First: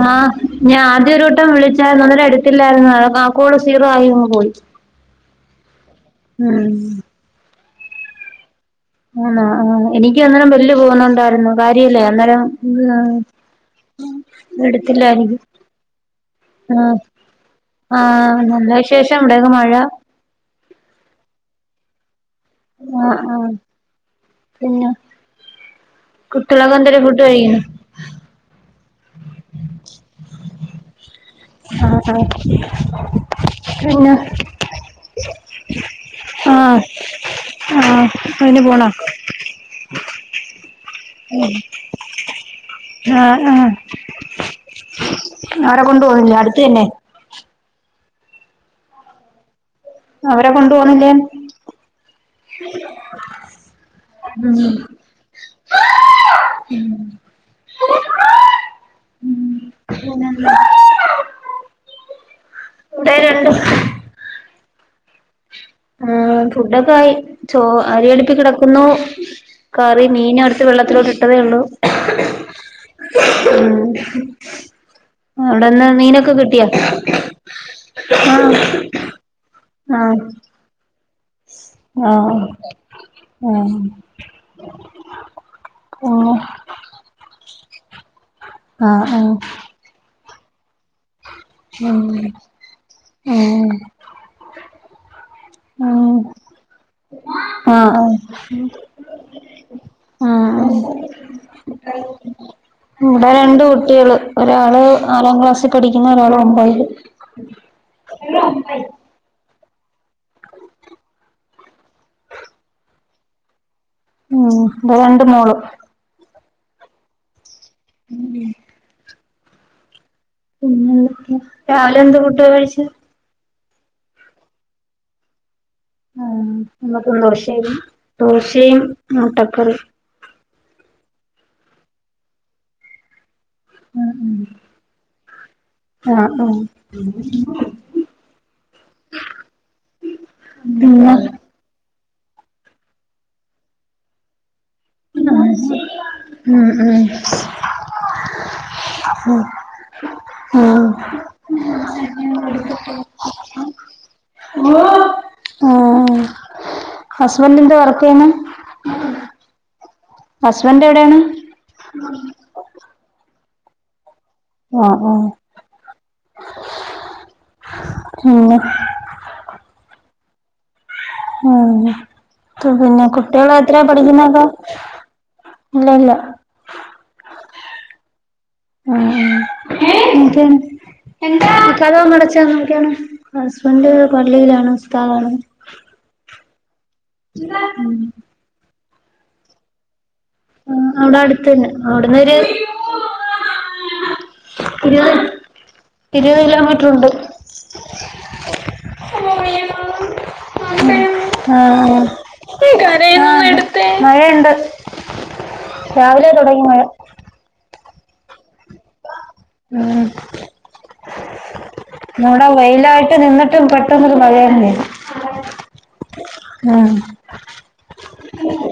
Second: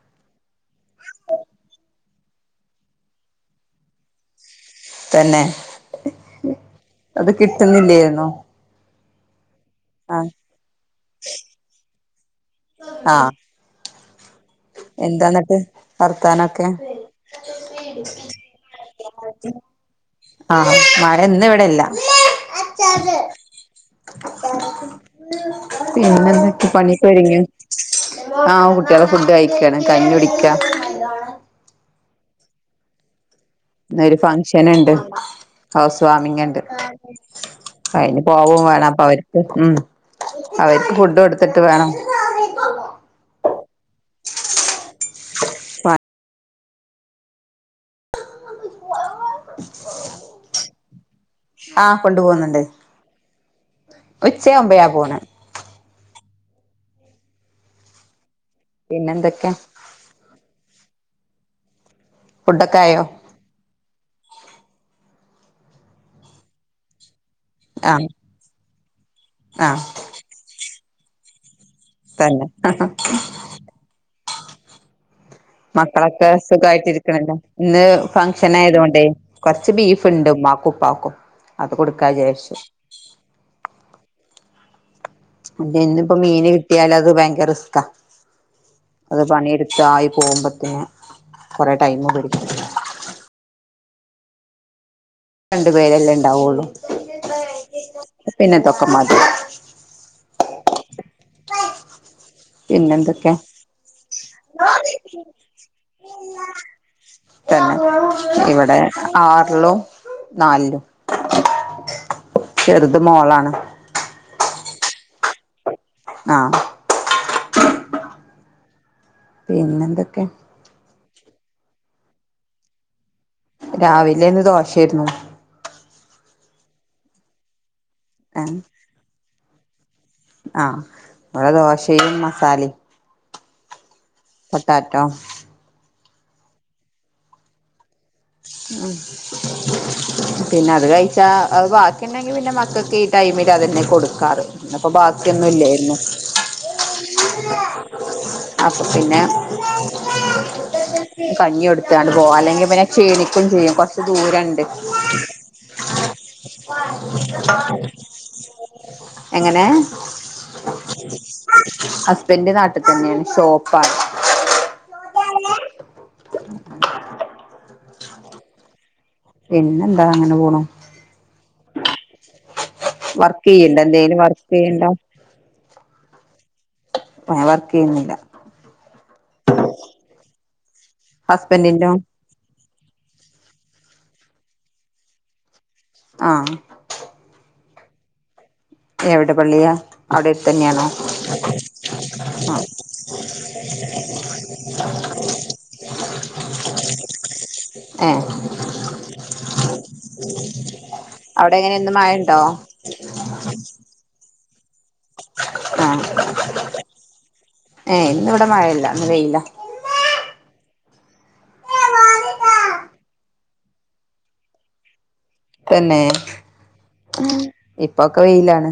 ആഹ് ഞാൻ ആദ്യ ഒരുട്ടം വിളിച്ചാര്ന്നു അന്നേരം എടുത്തില്ലായിരുന്നു ആഹ് കോള് സീറോ ആയിങ്ങ് പോയി. തന്നെ ഉം അത് കിട്ടുന്നില്ലേരുന്നോ. ! ! ! ! ! ! ! ആഹ് ! ! ! എടുത്തില്ലായിരി എന്താന്നിട്ട് വർത്താനൊക്കെ ആഹ് ആഹ് നല്ല വിശേഷം ഇവിടെ ഒക്കെ മഴ ആഹ മഴ ഇന്ന് ഇവിടില്ല ആഹ് ആഹ് പിന്നെ പിന്നെന്തൊക്കെയാ കുട്ടികളൊക്കെ എന്തര് ഫുഡ് പണിയൊക്കൊരുങ്ങിയാ? കഴിക്കുന്നു ആഹ് കുട്ടിയള് ഫുഡ് കഴിക്കാണ് കഞ്ഞി കുടിക്കാ ആഹ് ആഹ് പിന്നെ ഇന്നൊരു ഫങ്ഷന് ഇണ്ട് ഹൗസ് വാമിങ്ങ്ണ്ട് ആഹ് ആഹ് അതിന് പോവും പോണോ വാണം അപ്പൊ അവർക്ക് ഉം അവർക്ക് ഫുഡ് കൊടുത്തിട്ട് വേണം. ആഹ് ആഹ് അവരെ കൊണ്ട് പോണില്ല അടുത്ത് തന്നെ. അവരെ കൊണ്ട് പോന്നില്ലേ ആഹ് കൊണ്ട് പോവുന്നിണ്ട്. ഉച്ചാവുമ്പയാ പോണ് ഉം പിന്നെന്തെക്കെ? പിന്ന [unintelligible] ഫുഡ്ഡക്കായോ? ആഹ് ഫുഡ്ഡക്കായി. ചോ അരി ആഹ് അടുപ്പി കിടക്കുന്നു, ആഹ് കറി മീനെടുത്ത് വെള്ളത്തിലോട്ടിട്ടതേ ഉള്ളൂ തന്നെ ഉം ഉം [inaudible] അവിടെന്ന് മക്കളൊക്കെ മീനൊക്കെ കിട്ടിയാ സുഗായിട്ടിരിക്ക്ണ്ല്ലേ. ഇന്ന് ആഹ് ഫങ്ഷനായതോണ്ടേ കൊർച്ച് ബീഫ്ണ്ട് ഉമ്മാക്കുഉപ്പാക്കും ആഹ് ആഹ് ഇന്നിപ്പോ ആഹ് മീന് കിട്ടിയാല് അത് ഭയങ്കര റിസ്ക്കാ, ആഹ് അത് ആഹ് പണിയെടു ത്തായി പോവുമ്പത്തേന് ഉം ഉം രണ്ടു പേരെല്ലേ ഉം ഇണ്ടാവൊള്ളു ആഹ് ആഹ് പിന്നെതൊക്കെ മതി ആഹ്അഹ് ഇവിടെ പിന്നെന്തൊക്കെ രണ്ട് കുട്ടികള്, ഒരാള് നാലാം ക്ലാസ്സി പഠിക്കുന്നു ഒരാള് ഒമ്പതില് തന്നെ ഇവെടെ ആറിലും നാൽലും ചെറുത് മോളാണ് ഉം ബടെ രണ്ട് മോള് ആഹ് ഉം പിന്നെന്തൊക്കെ പിന്നെന്തൊക്കെ രാവിലെ എന്ത്‌ ഫുഡാ കഴിച്ചേ രാവിലെന്ന് ദോശേര്ന്നു ഉം ന്ന്പ്പോ ദോശയും ഏഹ് ദോശയും മുട്ടക്കറി ആഹ് ബടെ ദോശയും മസാലിം ഉം ഉം [unintelligible] ആഹ് ആഹ് ഉം പിന്നത് പിന്നെ കഴിച്ചാ അത് ബാക്കിണ്ടെങ്കിൽ പിന്നെ മക്കക്ക് ഈ ടൈമിൽ അതന്നെ കൊടുക്കാറ് ഇന്ന്പ്പം ബാക്കിയൊന്നും ഇല്ലേര്ന്നു ഉം ഉം അപ്പൊ പിന്നെ ആഹ് കഞ്യെട്ത്താണ്ട് പോവാ. അല്ലെങ്കി പിന്നെ ക്ഷീണി ക്കും ചെയ്യും. കൊർച്ച് ദൂരണ്ട് ആഹ് ഹസ്ബൻഡ് എന്താ വർക്ക് ചെയ്യുന്നെ എങ്ങനെ ഹസ്ബൻഡ് എവിടെയാണ് ഹസ്ബന്റ് നാട്ടി തന്നേണ്. ഷോപ്പാണ് ആഹ് ആഹ് പിന്നെ പിന്നെന്താ അങ്ങനെ പോണു ഉം പിന്നെ വർക്ക് കുട്ടികള് ചെയ്യണ്ടോ എത്രയാ എന്തേലും പഠിക്കുന്നത്? വർക്ക് ചെയ്യണ്ടോ ഇല്ലില്ല ഞാൻ വർക്കെയ്യുന്നില്ല ആഹ് എഹ് എന്താ? ഹസ്ബൻഡിന്റോ കതകു അടച്ചാ നോക്കാണ് ഹസ്ബന്റ് പള്ളിയിലാണ് ഉസ്താദാണ്‌? ആഹ് ഉം എവിടെ പള്ളിയാ അവിടെട് ഔടട്ത്തന്നെ, ഔട്ന്നൊര് [inaudible] ഒരു ഒരു കിലോമീറ്റർ ഉണ്ട് ഏഹ് അവിടെ ആ [inaudible] എങ്ങനെ ഇന്ന് മഴയുണ്ടോ ആഹ് മഴയുണ്ട് ആഹ് രാവിലെ തൊടങ്ങി മഴ ഏഹ് ഇന്ന് ഇവിടെ മഴയില്ല ഇന്ന് വെയ്യില്ല ഉം ഇന്ന് ഇവിടെ വെയിലായിട്ട് നിന്നിട്ടു പെട്ടന്നൊരു മഴയും പെയ്തു. തന്നെ ഇപ്പൊക്കെ വെയിലാണ്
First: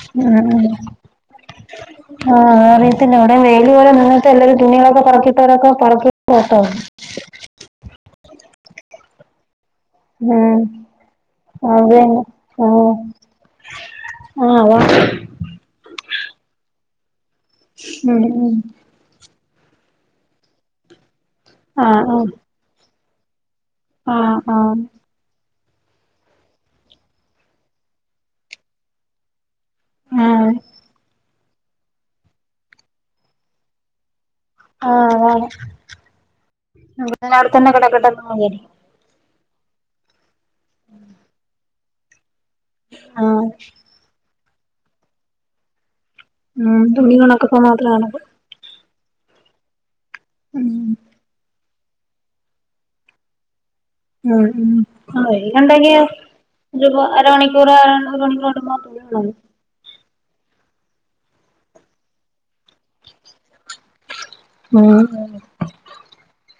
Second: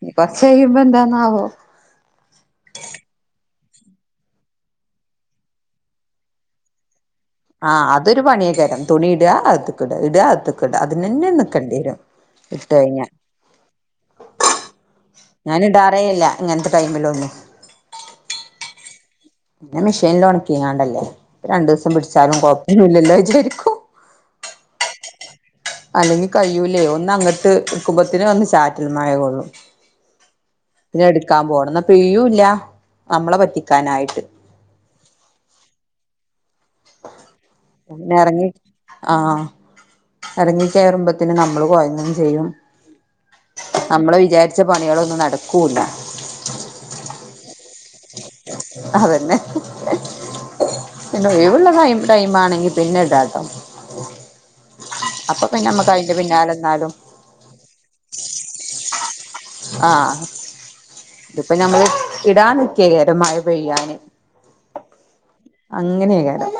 ഇനി കൊറച്ച കഴിയുമ്പോ എന്താന്നവോ [unintelligible] ആ അറിയത്തില്ല അവിടെ വെയില് പോലെ നിന്നട്ട് എല്ലാവരും തുണികളൊക്കെ പറക്കിയിട്ടവരൊക്കെ പറക്കി വെക്കുന്നു. ആ അതൊരു പണിയൊക്കരം തുണിയിട അതെ ടുക ഇടുക ഉം അകത്ത്ക്ട അതിനന്നെ നിക്കേണ്ടി വരും അതന്നെ ആഹ് ഇട്ട് കഴിഞ്ഞാൽ ആഹ് അതാ ഞാനിടാറെ ഇല്ല ഇങ്ങനത്തെ ടൈമിലോന്നും നട [unintelligible] പിന്നെ മെഷീനിൽ ഉണക്കിങ്ങാണ്ടല്ലേ അപ്പോ രണ്ടു ദിവസം ആഹ് പിടിച്ചാലും കൊഴപ്പില്ലോന്ന് വിചാരിക്കും ആഹ് ആഹ് അല്ലെങ്കിൽ കയുലെ ഒന്ന് അങ്ങട്ട് നിക്കുമ്പഴത്തേന് ഒന്ന് ചാറ്റൽ മഴ കൊള്ളും ആഹ് ആഹ് ആഹ് പിന്നെ എടുക്കാൻ പോണം എന്നാ പെയൂല്ല നമ്മളെ പറ്റിക്കാനായിട്ട് ആഹ് ആ എന്നാ അവിടെത്തന്നെ കിടക്കെട്ടന്ന് വിചാരിക്കും ആ ഇറങ്ങി കേറുമ്പോത്തേന് നമ്മള് കൊയങ്ങും ചെയ്യും ആഹ് നമ്മള് വിചാരിച്ച പണികളൊന്നും നടക്കൂല്ല ഉം തുണി ഒണാക്ക മാത്രം നടക്കൂ അതന്നെ [unintelligible] മ്മ് പിന്നെ ഒഴിവുള്ള ടൈം ടൈം ആണെങ്കിൽ പിന്നെ ഇടാട്ടോ ഉം ഉം അപ്പൊ വെയില് പിന്നെ നമ്മക്ക് ഉണ്ടെങ്കി അയിന്റെ പിന്നാലെ നിന്നാലും ഇതിപ്പോ അരമണിക്കൂറ് കൂടുമ്പോ തുണിയൊണങ്ങും ആഹ് ഇതിപ്പോ ഞമ്മള് ഇടാൻനിക്കിയേ കേര മഴ പെയ്യാന് ഉം അങ്ങനെയക്കാരം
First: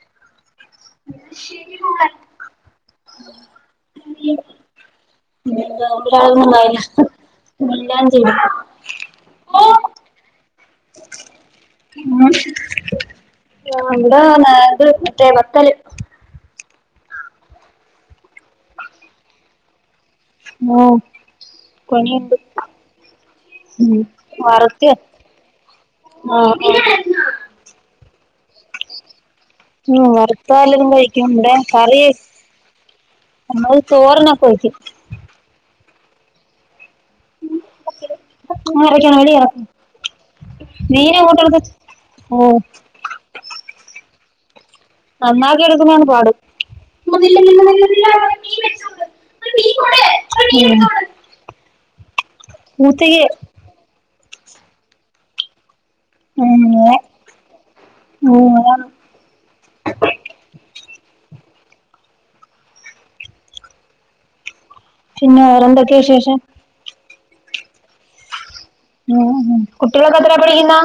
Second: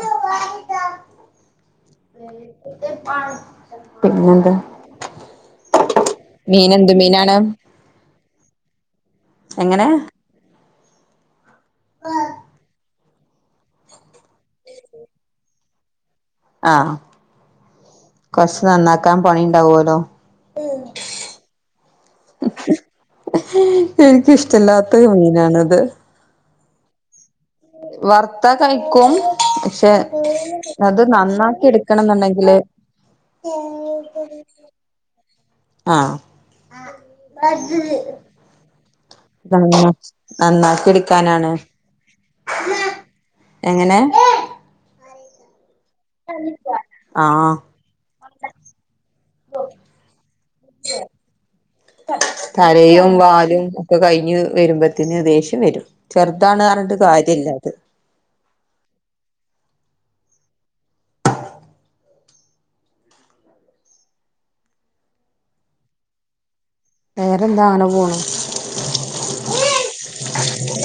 [unintelligible] പിന്നെന്താ പിന്നെന്താ ഒരാളൊന്നും മീനെന്ത് വയലിഷ്ടം മീനാണ് പിന്നെ എല്ലാം ചെയ്യും എങ്ങനെ [unintelligible] പത്തൽ ആഹ് കൊറച്ച് നന്നാക്കാൻ പണി ഉണ്ടാവല്ലോ ഓഹ് പണിഇണ്ട് ഉം വറക്ക എനിക്കിഷ്ടല്ലാത്ത മീനാണത് ആഹ് ആഹ് വറത്ത കയ്ക്കും ഉം വറുത്ത എല്ലാരും കഴിക്കും ഇവിടെ നന്നാക്കി കറി എടുക്കണം എന്നുണ്ടെങ്കില് നമ്മള് തൊറന് ഒക്കെ ഒഴിക്കും ആഹ് [unintelligible] നന്നാക്കി മീൻ അങ്ങോട്ട് എടുക്കാനാണ് എടുത്ത് ഓ എങ്ങനെ നന്നാക്കി എടുക്കുന [unintelligible] ആഹ് [unintelligible] തലയും പൂച്ചയ്ക്ക് വാലും ഒക്കെ കഴിഞ്ഞ് വരുമ്പോത്തിന് ദേഷ്യം വരും ചെറുതാണ് പറഞ്ഞിട്ട് കാര്യല്ല അത് മ് അതാ പിന്നെ വേറെന്തൊക്കെയ വിശേഷം വേറെന്താ അങ്ങനെ പോണ് കുട്ടികളക്കെത്ര പഠിക്കുന്നെ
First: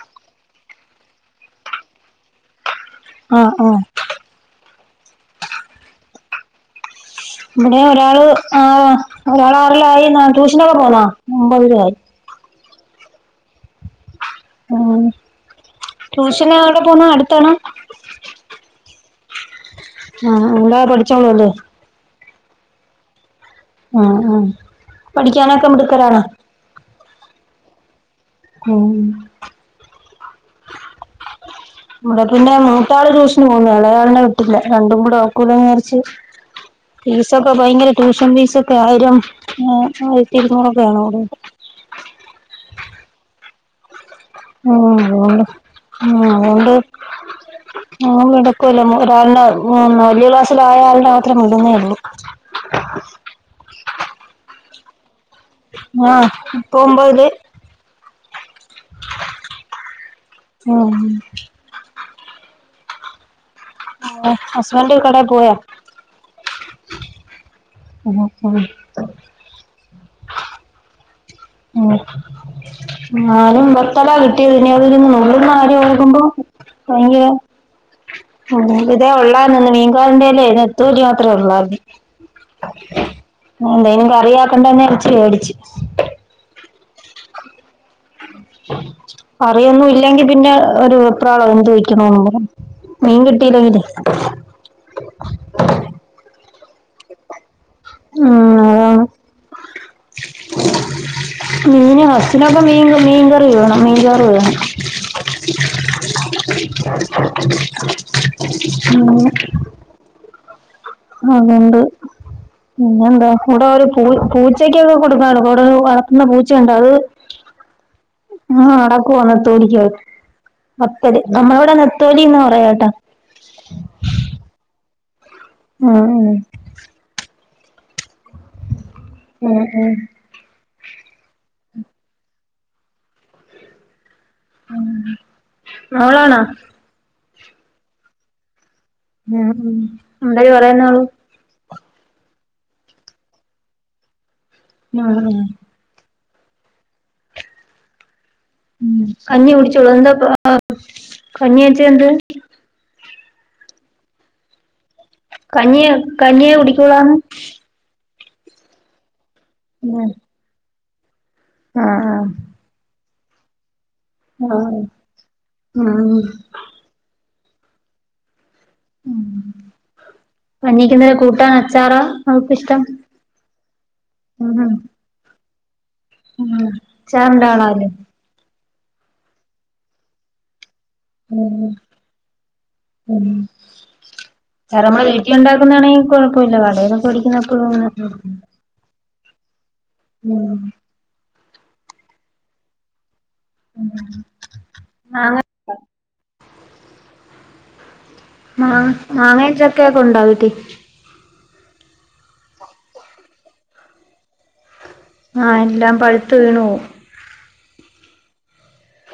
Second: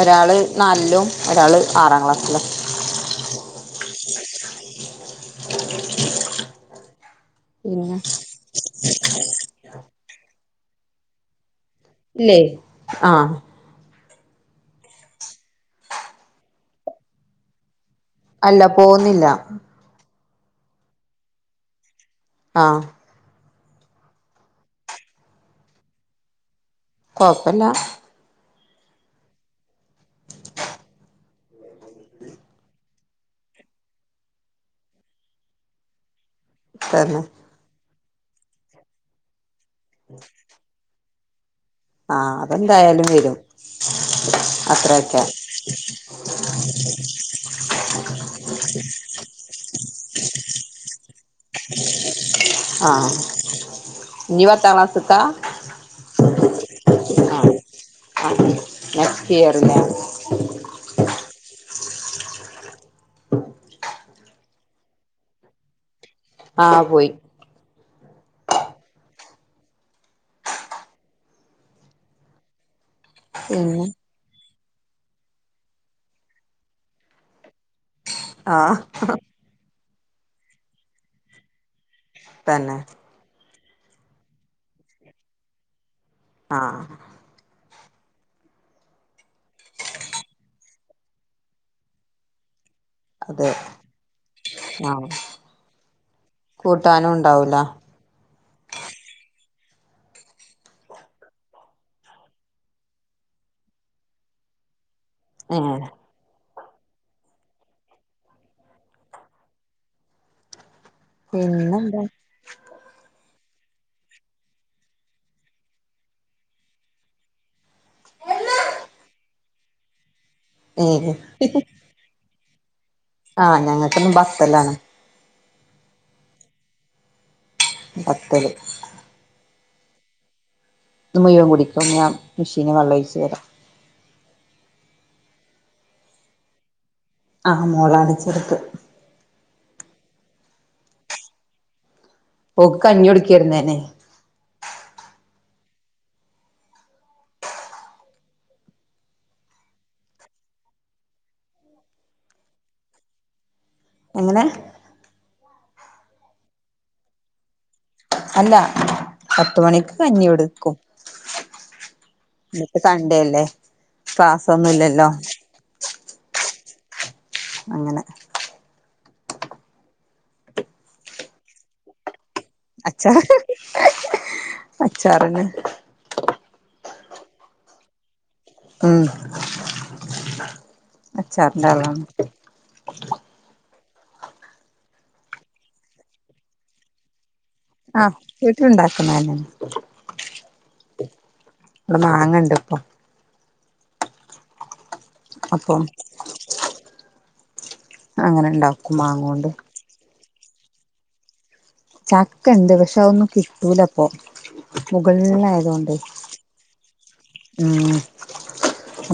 ഒരാള് നാലിലും ഒരാള് ആറാം ക്ലാസ്സിലും ആഹ് ആഹ് [inaudible] ഇവിടെ പിന്നെ ഒരാള് ആഹ് ഒരാള് ആറിലായി എന്നാ ട്യൂഷനൊക്കെ പോന്നോ ഒമ്പതിലായി ഇല്ലേ ആഹ് ഉം ട്യൂഷന് അവിടെ പോന്ന് അടുത്താണോ അല്ല പോന്നില്ല ആഹ് ആഹ് അല്ലാതെ പഠിച്ചോളൂല്ലേ ആഹ് ആഹ് ആഹ് പഠിക്കാനൊക്കെ മിടുക്കരാണോ കൊഴപ്പ ഇല്ല ഉം [inaudible] ഇവിടെ പിന്നെ മൂത്താള് ട്യൂഷന് പോന്ന് ഇളയാളിനെ വിട്ടില്ല രണ്ടും കൂടെ ഒക്കൂലാന്ന് വിചാരിച്ച് തന്നെ ഫീസൊക്കെ ഭയങ്കര ട്യൂഷൻ ഫീസ് ഒക്കെ ആയിരം ആഹ്‌ ആയിരത്തി ഇരുന്നൂറൊക്കെ ആണോ ആഹ് അതെന്തായാലും വരും. ആഹ് അത്രയൊക്കെ പോണ്ട് ആഹ് പോണ്ട്. മോൻ കെടക്കൂല രാവിലേ മോൻ വലിയ ക്ലാസ്സിലായകാരണേ. ആഹ് ഇനി പത്താക്ലാസുക്ക ആഹ് ഇപ്പം ഒമ്പതില് ആഹ് ആഹ് നെക്സ്റ്റ് ഇയറിലാ ഉം ഹസ്ബൻഡ് കടേ പോയോ? ആഹ് പോയി. [unintelligible] ഉം പിന്നെ ഞാനിന്നെത്തൊലാ കിട്ടി. [unintelligible] നുള്ളുന്ന കാര്യോർക്കുമ്പോ ഭയങ്കര ഉം ആഹ് ഇതേ ഒള്ളാരുന്ന് മീൻകാരന്റെലെ നെത്തോലി മാത്രേ ഒള്ളാരുന്നു. തന്നെ. എന്തേലും കറിയാക്കണ്ടേന്നു വച്ചു മേടിച്ച്. ആഹ് കറിയൊന്നും ഇല്ലെങ്കി പിന്നെ ഒരു വെപ്രാളാ എന്തു വയ്ക്കണോന്നും പറഞ്ഞ്. മീൻ അതെ കിട്ടില്ലെങ്കിലേ. ആഹ് കൂട്ടാനും ഉണ്ടാവൂല. ഉം അതാണ്‌. മീൻ അച്ഛനോക്കെ മീൻ മീൻകറി വേണം മീൻചാറു വേണം. ആഹ് ഉം അതൊണ്ട് പിന്നെന്താ പിന്നെന്താ ഇവിടെ ഒരു പൂ പൂച്ചക്കൊക്കെ കൊടുക്കാല്ലോ ഇവിടൊരു വളർത്തുന്ന പൂച്ചയുണ്ട് അത് ആഹ് നടക്കുവാ നെത്തോലിക്കായി ഏഹ് നെത്തല്, നമ്മളവിടെ നെ നത്തോലിന്നാ പറയാ കേട്ടോ. ആഹ് ഞങ്ങക്കെന്നും ബത്തലാണ്. ഉം. ബത്തല്. ഉം ഉം ത് മുയുവൻ കുടിക്കും ഞാൻ മെഷീനി വെള്ളമൊഴിച്ചു തരാം. ഉം മോളാണോ? ആ മോളാ അടിച്ചടുത്ത് ഉം ഉം എന്തായി പറയുന്നാളു ഓക്ക് കഞ്ഞികൊടുക്കെരുന്നു ഞാനെ [unintelligible] ആഹ് ഉം കഞ്ഞി കുടിച്ചോളും എന്താപ്പ ആഹ് കഞ്ഞിച്ച എന്ത് എങ്ങനെ കഞ്ഞിയേ കഞ്ഞിയെ കുടിക്വോള്ളന്ന് അല്ല പത്തുമണിക്ക് കഞ്ഞി കൊടുക്കും. ആഹ് ആഹ് ഇന്നിപ്പോ സൺഡേ അല്ലേ ആഹ് ക്ലാസൊന്നുവില്ലല്ലോ ആഹ് അങ്ങനെ ഉം കഞ്ഞിക്കെന്നര കൂട്ടാൻ അച്ചാറാ അച്ചാറ് ഉം ഉം അച്ചാറിന് ആഹ് അച്ചാറിന്റാളാല്ലേ. ഉം ഉം അച്ചാറിന്റെ ആളാണ് ഉം സാറ ഞമ്മള വീട്ടിലുണ്ടാക്കുന്നാണെ കൊഴപ്പവില്ല കടെന്നൊക്കെ വേടിക്ക്ന്ന ആഹ് വീട്ട്ല്ണ്ടാക്കണന്നെ ഉം ഇവടെ മാങ്ങണ്ട് ഇപ്പൊ ഉം മാങ്ങ അപ്പം അങ്ങനെ മാ ഇണ്ടാക്കും മാങ്ങോണ്ട് മാങ്ങിം ചക്കയൊക്കെ ഉണ്ട വീട്ടി ചക്കണ്ട് പഷെ അതൊന്നും കിട്ടൂലപ്പൊ ആഹ് എല്ലാം മുകൾലായതോണ്ടേ പഴുത്ത് വീണു പോവും ഉം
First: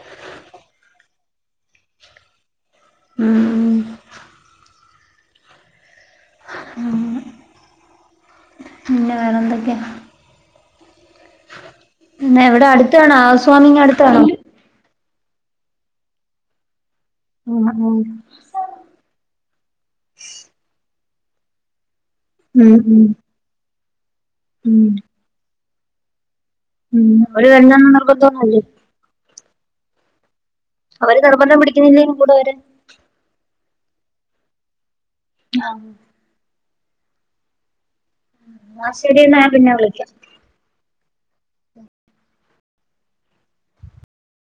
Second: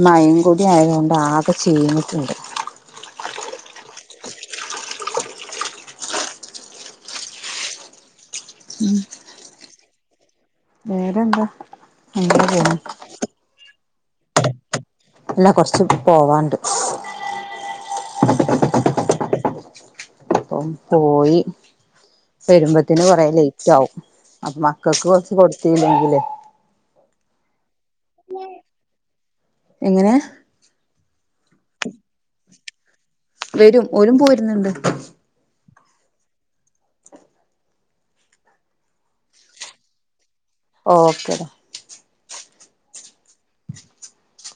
മയിം കൂടി ആയതോണ്ട് ആകെ ചീഞ്ട്ട്ണ്ട് ഉം ഉം ആഹ് പിന്നെ വേറെന്തൊക്കെയ വേറെന്ത ഇന്ന എവടെ അട്ത്താണൊ ഹൗസ് വാമിംങ് അടുത്താണൊ അല്ല കൊറ്ച്ച് പോവാണ്ട് ഉം ഉം ഇപ്പം പോയി ഉം ഉം വരുമ്പത്തിന് കൊറേ ലെയ്റ്റാവും അപ് ഉം മക്കക്ക് കൊറച്ച് കൊട്ത്തീല്ലെങ്കിലെ ഉം അവര് വരണോന്ന് നിർബന്ധന്നും ഇല്ലേ എങ്ങനെ അവര് നിർബന്തം പിടിക്ക്ന്നില്ലെന്ന് കൂടെ വരാൻ വരും ഓര് പോരുന്നുണ്ട് ആഹ് എന്ന ശരീന്ന ഞാ പിന്നെ വിളിക്കാം ഓക്കെ ടാ